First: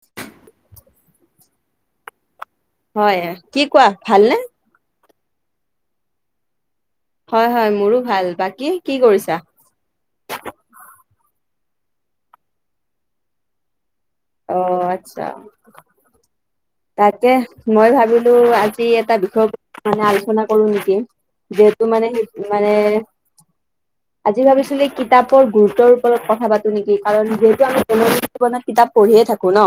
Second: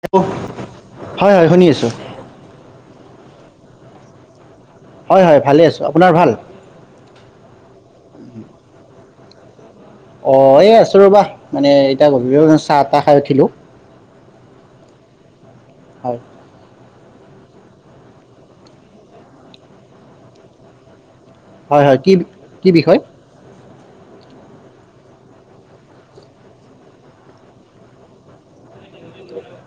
Hello. হয় হয় শুনি আছোঁ। হয়, কি কোৱা ভালনে? হয় হয় ভালে আছোঁ। আপোনাৰ ভাল? হয় হয় মোৰো ভাল। বাকী কি কৰিছাঁ? অহ, এই আছো ৰবা, মানে এতিয়া গধুলবেলাৰ চাহ তাহ খাই উঠিলোঁ। অহ, আচ্ছা। হয়। তাকে মই ভাবিলোঁ আজি এটা বিষয় মানে আলোচনা কৰো নেকি। হয় যিহেতু হয় মানে, কি সেই কি মানে। বিষয় আজি ভাবিছিলোঁ কিতাপৰ গুৰুত্বৰ ওপৰত কথা পাতো নেকি। কাৰণ যিহেতু আমি দৈনন্দিন জীৱনত কিতাপ পঢ়িয়ে থাকো ন।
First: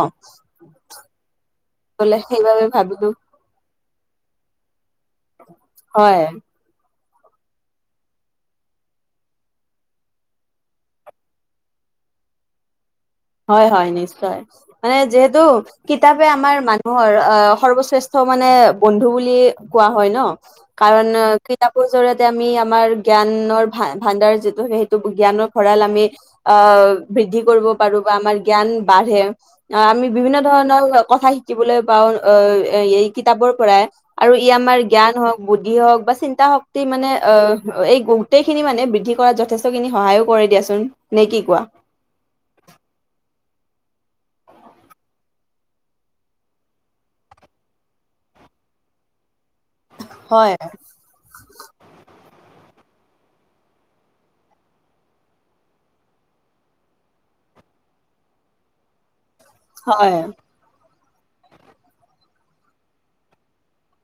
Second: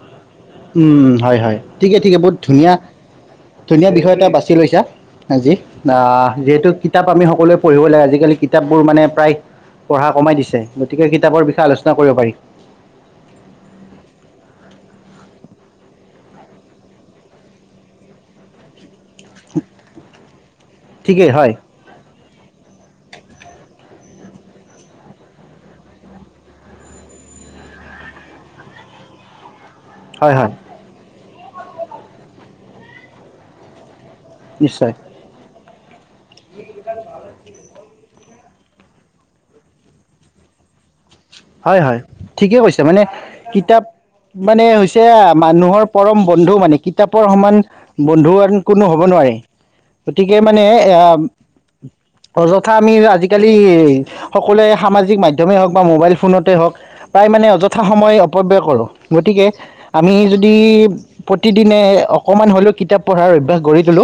উম হয় হয়। ঠিকে ঠিকে বহুত সেইবাবে ধুনীয়া ভাবিলো ধুনীয়া বিষয় এটা বাছি লৈছা, আজি হয় অহ যিহেতু কিতাপ আমি সকলোৱে পঢ়িব লাগে, আজিকালি কিতাপবোৰ মানে প্ৰায় পঢ়া কমাই দিছে, গতিকে কিতাপৰ বিষয়ে আলোচনা কৰিব পাৰি। হয় হয় নিশ্চয় মানে যিহেতু কিতাপে আমাৰ মানুহৰ অহ সৰ্বশ্ৰেষ্ঠ সৰ্বশ্ৰেষ্ঠ মানে বন্ধু বুলি কোৱা হয় ন, কাৰণ ঠিকেই হয় কিতাপৰ জৰিয়তে আমি আমাৰ জ্ঞানৰ ভা-ভাণ্ডাৰ যিটো সেইটো জ্ঞানৰ ভঁৰাল আমি অহ বৃদ্ধি কৰিব পাৰোঁ বা আমাৰ জ্ঞান বাঢ়ে, অহ আমি হয় বিভিন্ন হয় ধৰণৰ কথা শিকিব শিকিবলৈ পাওঁ অহ, এই কিতাপৰ পৰাই আৰু ই আমাৰ নিশ্চয় জ্ঞান হওঁক বুদ্ধি হওঁক বা চিন্তা শক্তি মানে অহ এই গোটেইখিনি মানে বৃদ্ধি কৰাত যথেষ্টখিনি সহায়ো কৰে দিয়াচোন। নে কি কোৱা হয় হয় ঠিকে কৈছা, মানে কিতাপ মানে হৈছে মানুহৰ পৰম বন্ধু মানে কিতাপৰ সমান বন্ধু কোনো হ'ব নোৱাৰে। গতিকে হয় মানে এ অযত কথা আমি আজিকালি সকলোৱে সামাজিক মাধ্যমে হওঁক বা মোবাইল ফোনতেই হওঁক, প্ৰায় মানে অযথা সময় অপব্যয় কৰোঁ গতিকে আমি হয় যদি প্ৰতিদিনে অকমান হ'লেও কিতাপ পঢ়াৰ অভ্যস কৰি তোলো,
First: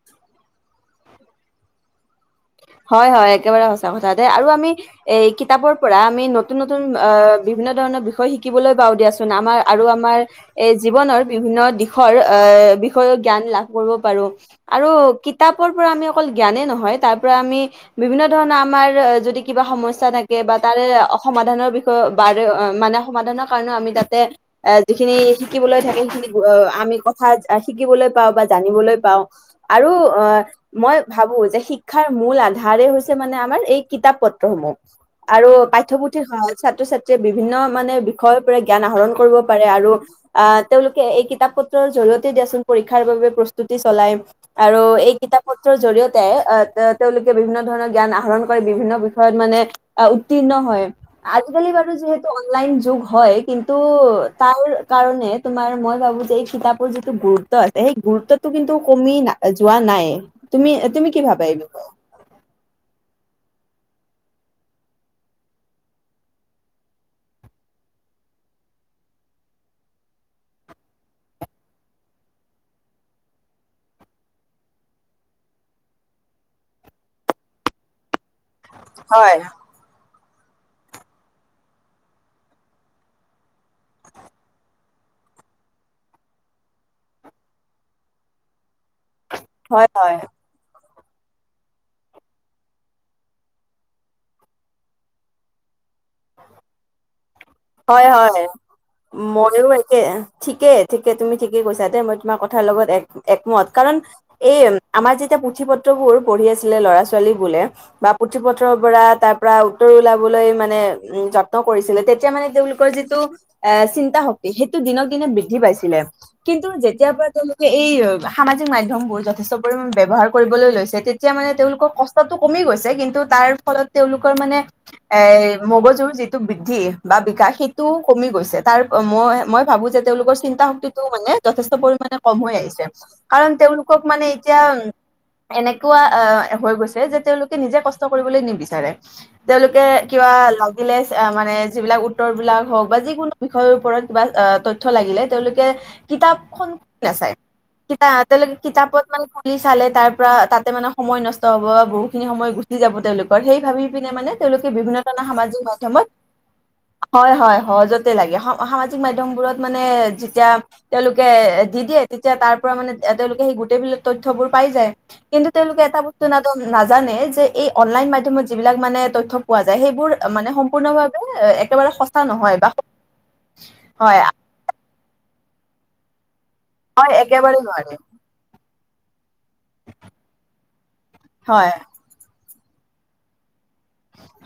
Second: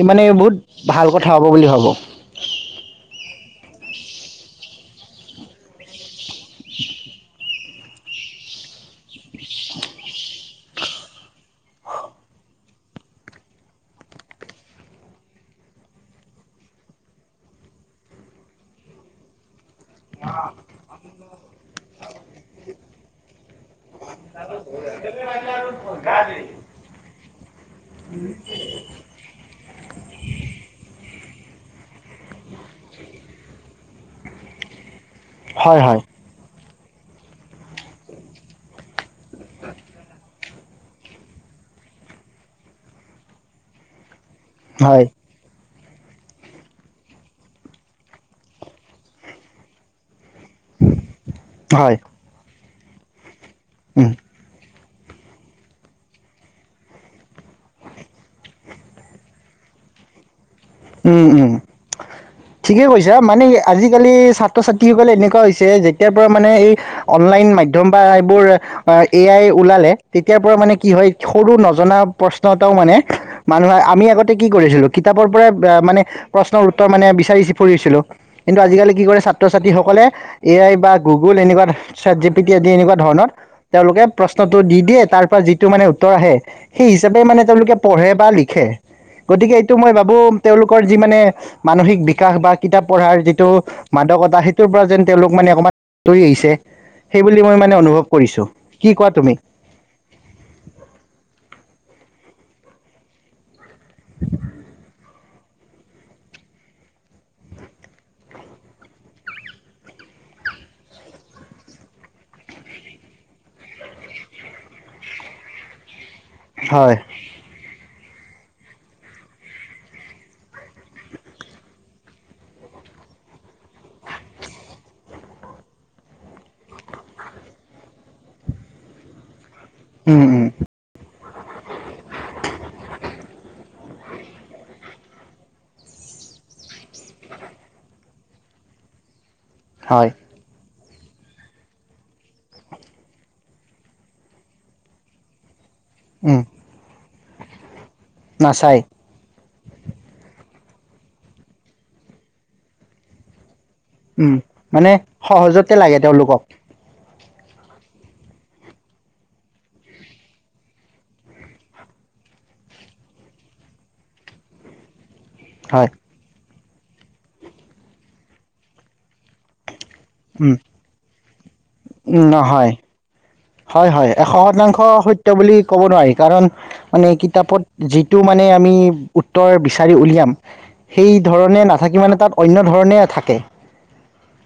ই মানে বহুত ভাল কথা হ'ব বুলি হ'ব। হয় হয় একেবাৰে সঁচা কথা। তে' আৰু আমি এই কিতাপৰ পৰা আমি নতুন নতুন‌ অহ বি বিভিন্ন ধৰণৰ বিষয় শিকিবলৈ পাওঁ দিয়াচোন, আমাৰ আৰু আমাৰ এ জীৱনৰ বিভিন্ন দিশৰ এ বিষয়ে জ্ঞান লাভ কৰিব পাৰোঁ আৰু কিতাপ কিতাপৰ পৰা আমি অকল জ্ঞানে নহয় তাৰ তাৰপৰা আমি বিভিন্ন ধৰণৰ আমাৰ যদি কিবা সমস্যা থাকে বা তাৰে অ সমাধানৰ বিষয়ে বাৰে মানে সমাধানৰ কাৰণেও আমি তাত এ যিখিনি শিকিবলৈ থাকে সেইখিনি অহ আমি কথা শিকিবলৈ পাওঁ বা জানিবলৈ পাওঁ আৰু অ' মই ভাবো যে শিক্ষাৰ মূল আধাৰেই হৈছে মানে আমাৰ এই কিতাপ পত্ৰসমূহ আৰু হয় হয় পাঠ্যপুথিৰ সহা ছাত্ৰ ছাত্ৰীয়ে বিভিন্ন মানে বিষয়ৰ পৰা জ্ঞান আহৰণ কৰিব পাৰে আৰু আহ, তেওঁলোকে এই কিতাপ পত্ৰৰ জৰিয়তে দিয়াচোন পৰীক্ষাৰ বাবে প্ৰস্তুতি চলায়। আৰু হয় এই কিতাপ পত্ৰৰ জৰিয়তে আহ, অহ, তেওঁলোকে বিভিন্ন ধৰণৰ জ্ঞান আহৰণ কৰে, বিভিন্ন বিষয়ত মানে অহ উ উত্তীৰ্ণ হয়। আজিকালি বাৰু হয় যিহেতু অনলাইন যুগ হয় কিন্তু উম তাৰ কাৰণে তোমাৰ মই ভাবোঁ যে এই কিতাপৰ যিটো গুৰুত্ব আছে, সেই গুৰুত্বতটো কিন্তু কমি না যোৱা নাই। তুমি, তুমি কি উম ভাবা উম এইবোৰক? ঠিকে কৈছা মানে আজিকালি ছাত্ৰ-ছাত্ৰীসকলে এনেকুৱা হৈছে যেতিয়াৰ পৰা মানে এই অনলাইন মাধ্যম বা এইবোৰ এ আাই ওলালে। তেতিয়াৰ পৰা মানে কি হয় সৰু নজনা প্ৰশ্ন অ' প্ৰশ্ন এটাও মানে মানুহ আমি আগতে কি কৰিছিলো কিতাপৰ পৰা মানে প্ৰশ্নৰ উত্তৰ মানে বিচাৰি ফুৰিছিলো, কিন্তু আজিকালি কি কৰে হয় ছাত্ৰ ছাত্ৰীসকলে এ আই বা গুগল এনেকুৱা চাত জি পি টি আদি এনেকুৱা ধৰণৰ তেওঁলোকে প্ৰশ্নটো দি দিয়ে তাৰপৰা যিটো মানে উত্তৰ আহে সেই হিচাপে মানে তেওঁলোকে পঢ়ে বা লিখে। গতিকে এইটো হয় মই হয় ভাবোঁ তেওঁলোকৰ যি মানে মানসিক বিকাশ বা কিতাপ পঢ়াৰ যিটো মাদকতা সেইটোৰ পৰা যেন তেওঁলোক মানে অকমান আতৰি আহিছে। সেইবুলি মই মানে অনুভৱ হয়, হয়, কৰিছো কি কোৱা তুমি ময়ো একে, ঠিকে ঠিকে তুমি ঠিকে কৈছা। দে মই কিমান ক তাৰ লগত এক একমত কাৰণ, এই আমাৰ যেতিয়া পুথি পত্ৰবোৰ পঢ়ি আছিলে ল'ৰা ছোৱালী বুল লে বা পুথি পত্ৰৰ পৰা তাৰ পৰা উত্তৰ উলাবলৈ মানে উম, যত্ন কৰিছিলে, তেতিয়া মানে তেওঁলোকৰ যিটো এ চিন্তা শক্তি সেইটো দিনক দিনে বৃদ্ধি পাইছিলে। কিন্তু হয় যেতিয়াৰ পৰা তেওঁলোকে এই সামাজিক মাধ্যমবোৰ যথেষ্ট পৰিমণে ব্যৱহাৰ কৰিবলৈ লৈছে, তেতিয়া মানে তেওঁলোকৰ কষ্টটো কমি গৈছে। কিন্তু তাৰ ফলত তেওঁলোকৰ মানে এই মগজুৰ যিটো বৃদ্ধি বা বিকাশ সেইটো কমি গৈছে, তাৰ ব' মই মই ভাবো যে উম তেওঁলোকৰ উম চিন্তা শক্তিটো মানে, যেষ্ট পৰিে কম হৈ আহিছে। কাৰণ তেওঁলোক কওক মানে এতিয়া এনেকুৱা আহ, হৈ গৈছে যে তেওঁলোকে নিজে কষ্ট কৰিবলৈ নিবিচাৰে। তেওঁলোকে হয় কিবাল লাগিলে চে আহ, মানে যিবিলাক উত্তৰ বিলাক হওঁক বা যিকোনো বিষয়ৰ ওপৰত কিবা আহ, তথ্য লাগিলে তেওঁলোকে উম কিতাপখন নাচাই কিতা তেওঁলোকে নাচাই কিতাপত মানে ফ খুলি চালে, তাৰ পৰা তাতে মানে সময় নষ্ট হ'ব, বহু খিনি সময় গুচি যাব। তেওঁলোকৰ সেই ভাবি পিনে মানে উম তেওঁলোকে মানে বিভিন্ন ধৰণৰ সমাজি সহজতে লাগে তেওঁলোকক। হয়, হয়, সহজতে লাগে স'সামাজিক মধ্যমবোৰত মানে যেতিয়া তেওঁলোকে দি দি য়ে তেতিয়া তাৰ পৰা মানে আ'তেওঁলোকে সেই গোটেই বিলাক তথ্যয়বোৰ পাই যায়। কিন্তু তেওঁলোকে হয় এটা বস্তু নাজান নাজানে যে এই অনলাইন মাধ্যমত যিবিলাক মানে তথ্য পোৱা যায়, সেইবোৰ মানে উম সম্পূৰ্ণভাৱে একেবাৰে সঁচা নহয়, বা হয়, হয়, এশ শতাংশ সত্য বুলি ক'ব নোৱাৰি। কাৰণ মানে হয় একেবাৰে কিতাপত নোৱাৰে যিটো মানে আমি উত্তৰ বিচাৰি উলিয়াম। সেই ধৰণে হয় নাথাকি মানে তাত অন্য ধৰণে থাকে।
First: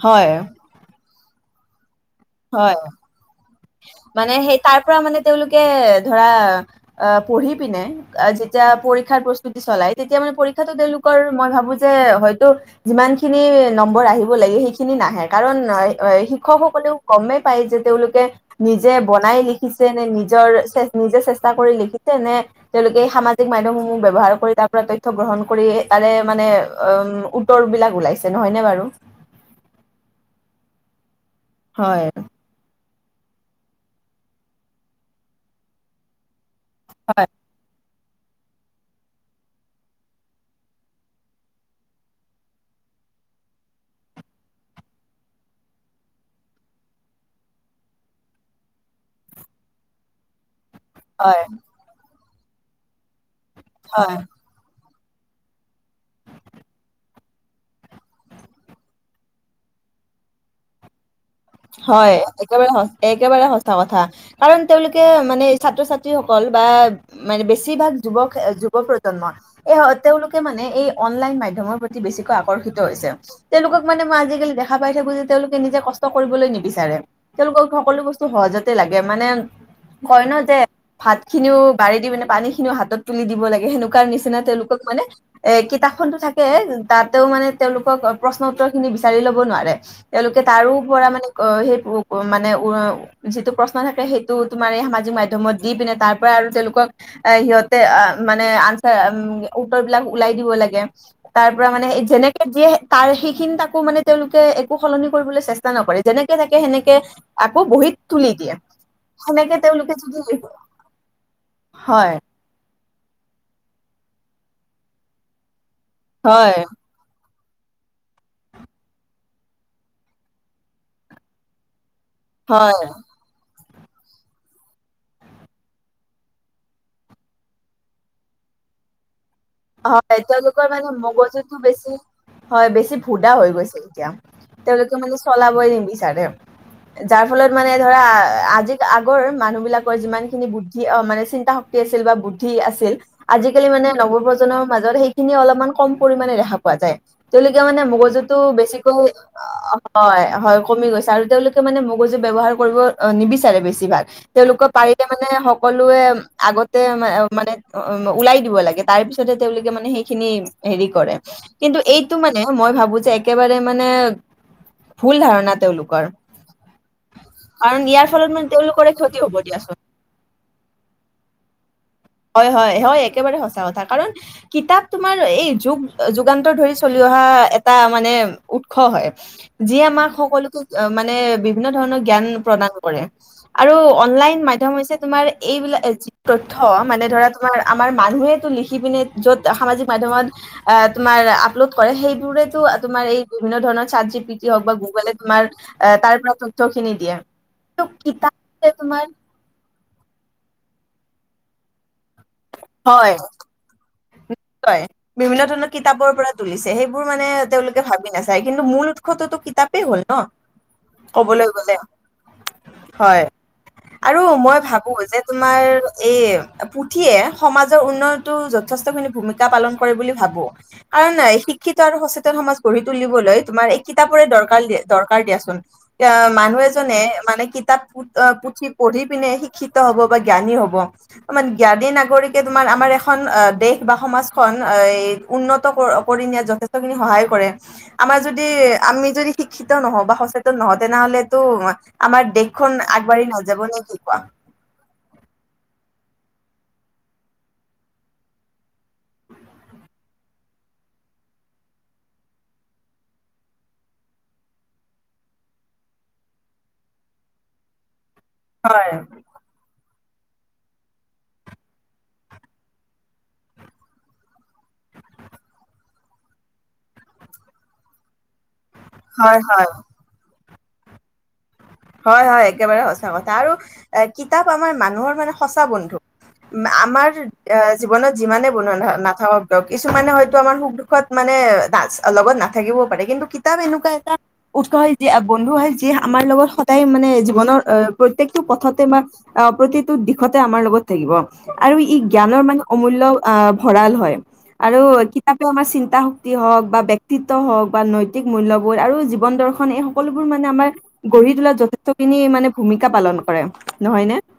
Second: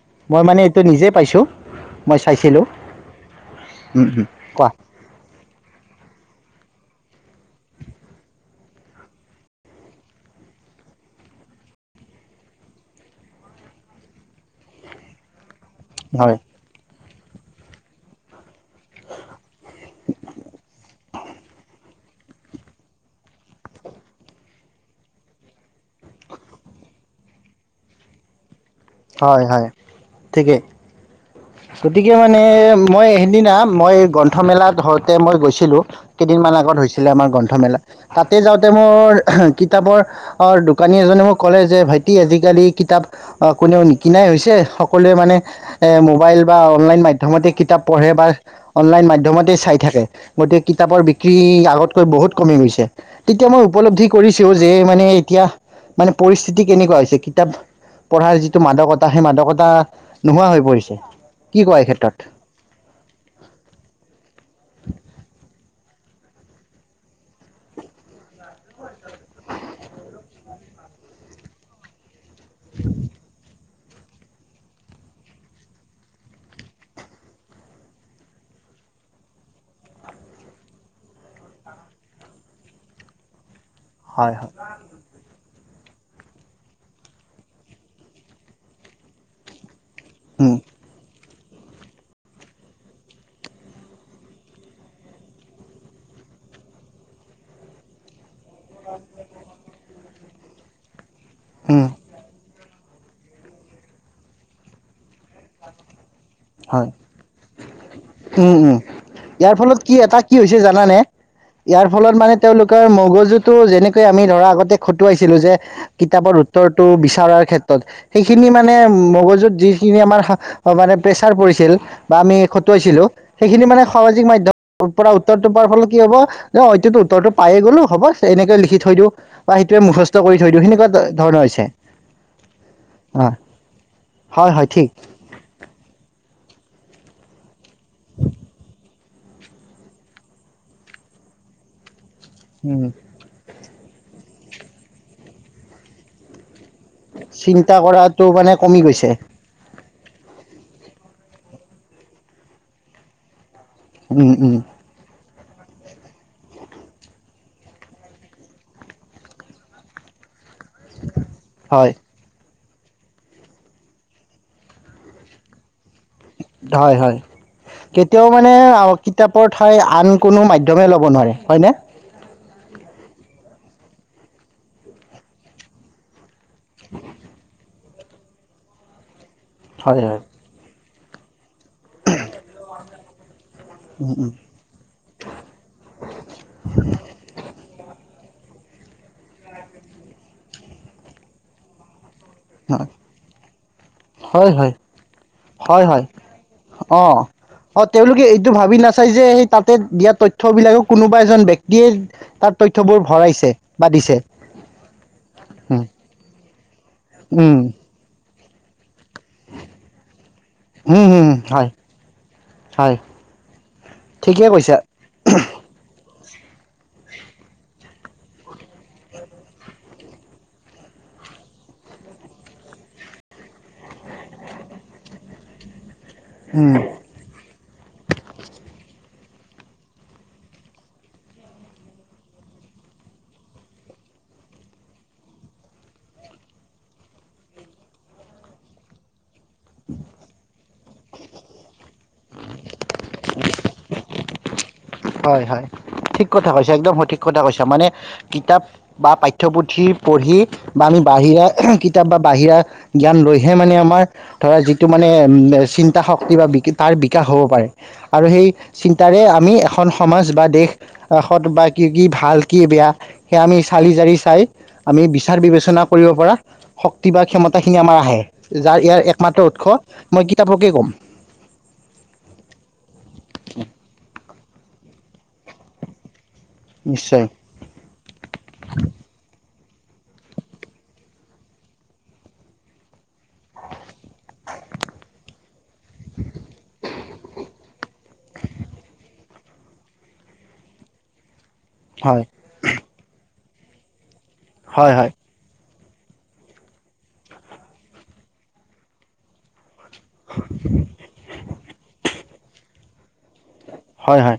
হয় মই মানে এইটো নিজে পাইছোঁ। মই চাইছিলোঁ হয়। মানে সেই কোৱা তাৰ পৰা মানে তেওঁলোকে ধৰা আহ, পঢ়ি পিনে আহ, যেতিয়া পৰীক্ষাৰ প্ৰস্তুতি চলাই তেতিয়া মানে পৰীক্ষাতো তেওঁলোকৰ মই ভাবো যে এ হয়টো যিমানখিনি নম্বৰ আহিব লাগে সেইখিনি নাহে কাৰণ নাই অ' হয় শিক্ষকসকলেও গমেই পাই যে তেওঁলোকে নিজে বনাই লিখিছে নে নিজৰ নিজে চেষ্টা কৰি লিখি তেনে তেওঁলোকে সামাজিক মাধ্যমসমূহ ব্যৱহাৰ কৰি তাৰ পৰা তথ্য গ্ৰহণ কৰিয়ে তাৰে মানে অ' উম, উত্তৰবিলাক ওলাইছে নহয়নে বাৰু? হয়, হয় ঠিকেই। হয় গতিকে মানে মই সেইদিনা মই গ্ৰন্থমেলাত হওঁতে মই গৈছিলোঁ। কেইদিনমান আগত হৈছিলে হয় আমাৰ গ্ৰন্থমেলা। তাতে যাওঁতে মোৰ কিতাপৰ অ' দোকানী এজনে মোক ক'লে যে ভাইটি আজিকালি কিতাপ কোনেও নিকিনাই হৈছে, সকলোৱে মানে এ মোবাইল বা অনলাইন মাধ্যমতে কিতাপ পঢ়ে বা অনলাইন মাধ্যমতেই চাই থাকে। গতিকে, কিতাপৰ বিক্ৰী হয় আগতকৈ বহুত কমি গৈছে, তেতিয়া মই উপলব্ধিৰ হয় কৰিছো যে মানে এতিয়া মানে পৰিস্থিতি কেনেকুৱা হৈছে, কিতাপ পঢ়াৰ টো মাদকতা সেই মাদকতা নোহোৱা হৈ পৰিছে। কি কোৱা এই হয়, ক্ষেত্ৰত? একেবাৰে একেবাৰে সঁচা কথা। কাৰণ তেওঁলোকে মানে ছাত্ৰ ছাত্ৰীসকল বা মানে বেছিভাগ যুৱক যুৱ প্ৰজন্ম। এই তেওঁলোকে মানে এই অনলাইন মাধ্যমৰ প্ৰতি বেছিকৈ আকৰ্ষিত হৈছে। তেওঁলোকক মানে মই আজিকালি দেখ খা পাই থাকো জে তেওঁলোক নিজে কষ্ট কৰিবলৈ নিবিচাৰে। তেওঁলোকক সকলো বস্তু সহজতে লাগে মানে কয় ন যে ভাতখিনিও বাৰী দি মানে পানীখিনিও হাতত তুলি দিব লাগে। সেনেকুৱাৰ হয় নিচিনা হয়। তেওঁলোকক মানে এ কিতাপখনতো থাকে তাতেও মানে তেওঁলোকক প্ৰশ্ন উত্তৰখিনি বিচাৰি ল'ব নোৱাৰে। তেওঁলোকে উম, তাৰো পৰা মানে অ' যিটো প্ৰশ্ন থাকে সেইটো তোমাৰ সামাজিক মাধ্যমত দি পিনে তাৰ আৰু তেওঁলোকক আহ সিহঁতে আহ মানে আনচাৰ উত্তৰ বিলাক উওলাই দিব লাগে। তাৰ পৰা উম, মানে যেনে যিয়ে তাৰ সেইখিনি তাকো মানে তেওঁলোকে একো সলনি কৰিবলৈ চেষ্টা নকৰে। যেনেকে থাকে হয়, সেনেকে আকৌ বহীত তুলি দিয়ে। উম, উম। ইয়াৰ সেনেকে ফলত তেওঁলোকে কি যদি এটা কি হৈছে জানানে? ইয়াৰ হয় ফলত মানে তেওঁলোক মগজুতটো যেনেকে আমি ধৰা আগতে খটুৱাইছিলো যে কিতাপৰ হয় উত্তৰটো বিচৰাৰ ক্ষেত্ৰত। সেইখিনি মানে মগজুত যিখিনি আমাৰ মানে প্ৰেচাৰ পৰিছিল বা আমি হয় খটুৱাইছিলোঁ। সেইখিনি মানে সামাজিক মাধ্যমৰ পৰা উত্তৰটো পোৱাৰ ফলত কি হ'ব যে হয়টো উত্তৰটো পায়েই গ'লো হ'ব এনেকে লিখি থ থৈ দিওঁ। বা সেইটোৱে মুখস্থ হয় কৰি থৈ দিওঁ তেওঁলোকৰ মানে সেনেকুৱা ধৰণৰ মগজুতটো হৈছে। বেছি হয় বেছি অ, ভুদা হৈ গৈছে এতিয়া হয় হয় ঠিক। তেওঁলোকে মানে চলাবই নিবিচাৰে। যাৰ ফলত মানে ধৰা আজি আগৰ মানুহবিলাকৰ যিমানখিনি বুদ্ধি অ' মানে চিন্তা শক্তি আছিল বুদ্ধি উম, আছিল। আজিকালি মানে নৱপ্ৰজন্মৰ মাজত সেইখিন অলপমান কম পৰিমাণে পোৱা যায় তেওঁলোকে চিন্তা মানে কৰাটো মগজুটো মানে কমি বেছিকৈ গৈছে হয়, হয় কমি গৈছে আৰু তেওঁলোকে মানে মগজু ব্যৱহাৰ কৰিব নিবিচাৰে বেছি ভাগ। উম উম তেওঁলোকৰ পাৰিলে মানে সকলোৱে আগতে মানে উ ওলাই দিব লাগে। তাৰ পিছত তেওঁলোকে মানে সেইখিনি হেৰি কৰে। কিন্তু হয় এইটো মানে মই ভাবো যে একেবাৰে মানে ভুল ধাৰণা তেওঁলোক। হয়, হয়। ইয়াৰ কেতিয়াও ফলত মানে তেওঁলোকৰে অ' ক্ষতি হ'ব কিতাপৰ ঠাই দিয়াচোন। আন কোনো মাধম্যমে ল'ব নোৱাৰে হয় নে? হয়, হয়, হয় একেবাৰে সঁচা কথা। কাৰণ কিতাপ তোমাৰ এই যান্তৰ ধৰি চলি অহা এটা মানে উৎস হয়। যিয়ে হয় আমাক হয় সকলো অ', মানে বিভিন্ন ধৰণৰ জ্ঞান প্ৰদান কৰে। আৰু উম উম অনলাইন মাধ্যম হৈছে তোমাৰ এইবিলাক যি তথ্য মানে ধৰা আমাৰ মানুহো লিখি পিনে য'ত সামাজিক মাধ্যত তোমাৰ আপলোড কৰে। টোৰে তোমাৰ এই বিভিন্ন ধৰণৰ ছাত জি পি হয় তি হওঁক হয় বা গুগলে তোমাৰ তাৰ পৰা তথ্যখিনি দিয়ে। অ', ত' তেওঁলোকে কিতাপ এইটো ভাবি তোমাৰ নাচাই যে সেই তাতে দিয়া তথ্য বিলাকে কোনোবাই এজন ব্যক্তিয়ে তাৰ তথ্যবোৰ ভৰাইছে বা দিছে। হয় বিভিন্ন ধৰণৰ উম কিতাপৰ পৰা তুলিছে সেইবোৰ মানে উম তেওঁলোকে ভাবি নাচায়। কিন্তু মূল [unintelligible] কিতাপেই হ'ল ন উম উম ক'বলৈ হয় গ'লে। হয় আৰু ঠিকে মই কৈছা ভাবো যে তোমাৰ এই পুথিয়ে সমাজৰ উন্নয়নতটো যথেষ্টখিনি ভূমিকা পালন কৰে বুলি ভাবো। কাৰণ শিক্ষিত আৰু সচেতন সমাজ গঢ়ি তুলিবলৈ তোমাৰ এই কিতাপ দ-দিয়ে দৰকাৰ দিয়াচোন এ মানুহ উম এজনে মানে কিতাপ পুঠি পঢ়ি পিনে শিক্ষিত হ'ব বা জ্ঞানী হ'ব তোমাৰ জ্ঞানী নাগৰিকে তোমাৰ আমাৰ এখন অ' দেশ কিবা সমাজখন উন্নত কৰি নিয়াত যথেষ্টখিনি সহায় কৰে। আমাৰ যদি আমি যদি শিক্ষিত নহওঁ বা সচেতন নহওঁ তেনেহঁলেতো আমাৰ দেশখন আগবাঢ়ি নাযাব নে কি কোৱা? হয়, হয়। ঠিক কথা কৈছা একদম সঠিক কথা কৈছা মানে কিতাপ বা পাঠ্যপুথি পঢ়ি বা আমি বাহিৰা কিতাপ বা বাহিৰা জ্ঞান লৈ হে মানে আমাৰ ধৰা যিটো মানে শক্তি বা [unintelligible] তাৰ বিকাশ হ'ব পাৰে আৰু সেই হয়, চিন্তাৰে আমি এখন সমাজ বা দেশত বা কি ভাল কি বেয়া সেয়া আমি চালি জাৰি চাই আমি বিচাৰ বিবেচনা কৰিব পৰা শক্তি বা ক্ষমতাখিনি আমাৰ আহে। যাৰ ইয়াৰ একমাত্ৰ হয়, হয়। উৎস মই কিতাপকে ক'ম। হয় হয় একেবাৰে সঁচা কথা আৰু কিতাপ আমাৰ মানুহৰ মানে সঁচা বন্ধু। আমাৰ নিশ্চয় জীৱনত যিমানে [unintelligible] নাথাকক কিছুমানে হয়তো আমাৰ সুখ দুখত মানে না লগত নাথাকিবও পাৰে। কিন্তু কিতাপ এনেকুৱা এটা উৎস হয় যি বন্ধু হয় যি আমাৰ লগত সদায় মানে জীৱনৰ আহ, প্ৰত্যেকটো পথতে বা আহ প্ৰতিটো দিশতে আমাৰ লগত থাকিব আৰু ই হয় জ্ঞানৰ মানে অমূল্য আহ ভৰাল হয় আৰু হয় হয় কিতাপে আমাৰ শক্তি হওক বা ব্যক্তিত্ব হওক বা নৈতিক মূল্যবোধ আৰু জীৱন দৰ্শন এই সকলোবোৰ মানে আমাৰ গঢ়ি তোলা খিনি মানে ভূমিকা পালন কৰে। নহয়নে? হয়, হয়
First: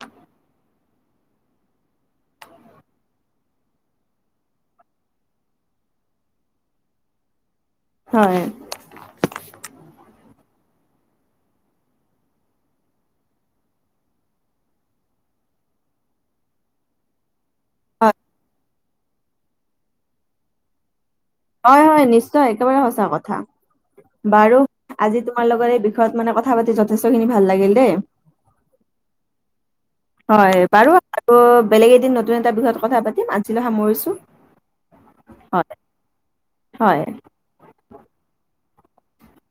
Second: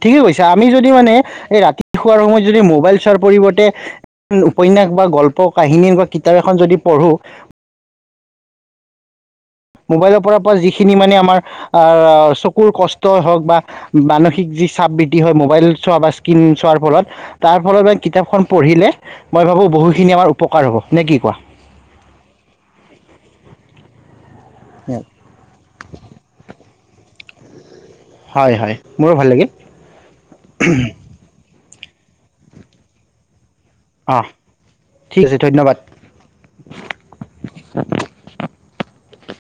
ঠিকে কৈছা আমি যদি মানে এই ৰাতি শোৱাৰ সময়ত যদি মোবাইল চোৱাৰ পৰিৱৰ্তে উপন্যাস বা গল্প কাহিনী কিতাপ এখন যদি পঢ়ো। হয়। মোবাইলৰ পৰা যিখিনি মানে আমাৰ আহ চকুৰ কষ্টই হওঁক বা মানসিক যি চাপ বৃদ্ধি হয় মোবাইল চোৱা বা স্কিন চোৱাৰ ফলত। তাৰ ফলত কিতাপখন পঢ়িলে মই ভাবোঁ বহুখিনি আমাৰ উপকাৰ হ'ব। নে কি কোৱা? হয়, হয় নিশ্চয় একেবাৰে সঁচা কথা। বাৰু আজি তোমাৰ লগৰ এই বিষয়ত মানে কথা পাতি যথেষ্টখিনি ভাল লাগিল দেই। হয়, হয় মোৰো ভাল লাগিল। হয় বাৰু আৰু বেলেগ এদিন নতুন এটা বিষয়ত কথা পাতিম। আজিলৈ সামৰিছোঁ অঁ ঠিক আছে হয়। ধন্যবাদ হয়।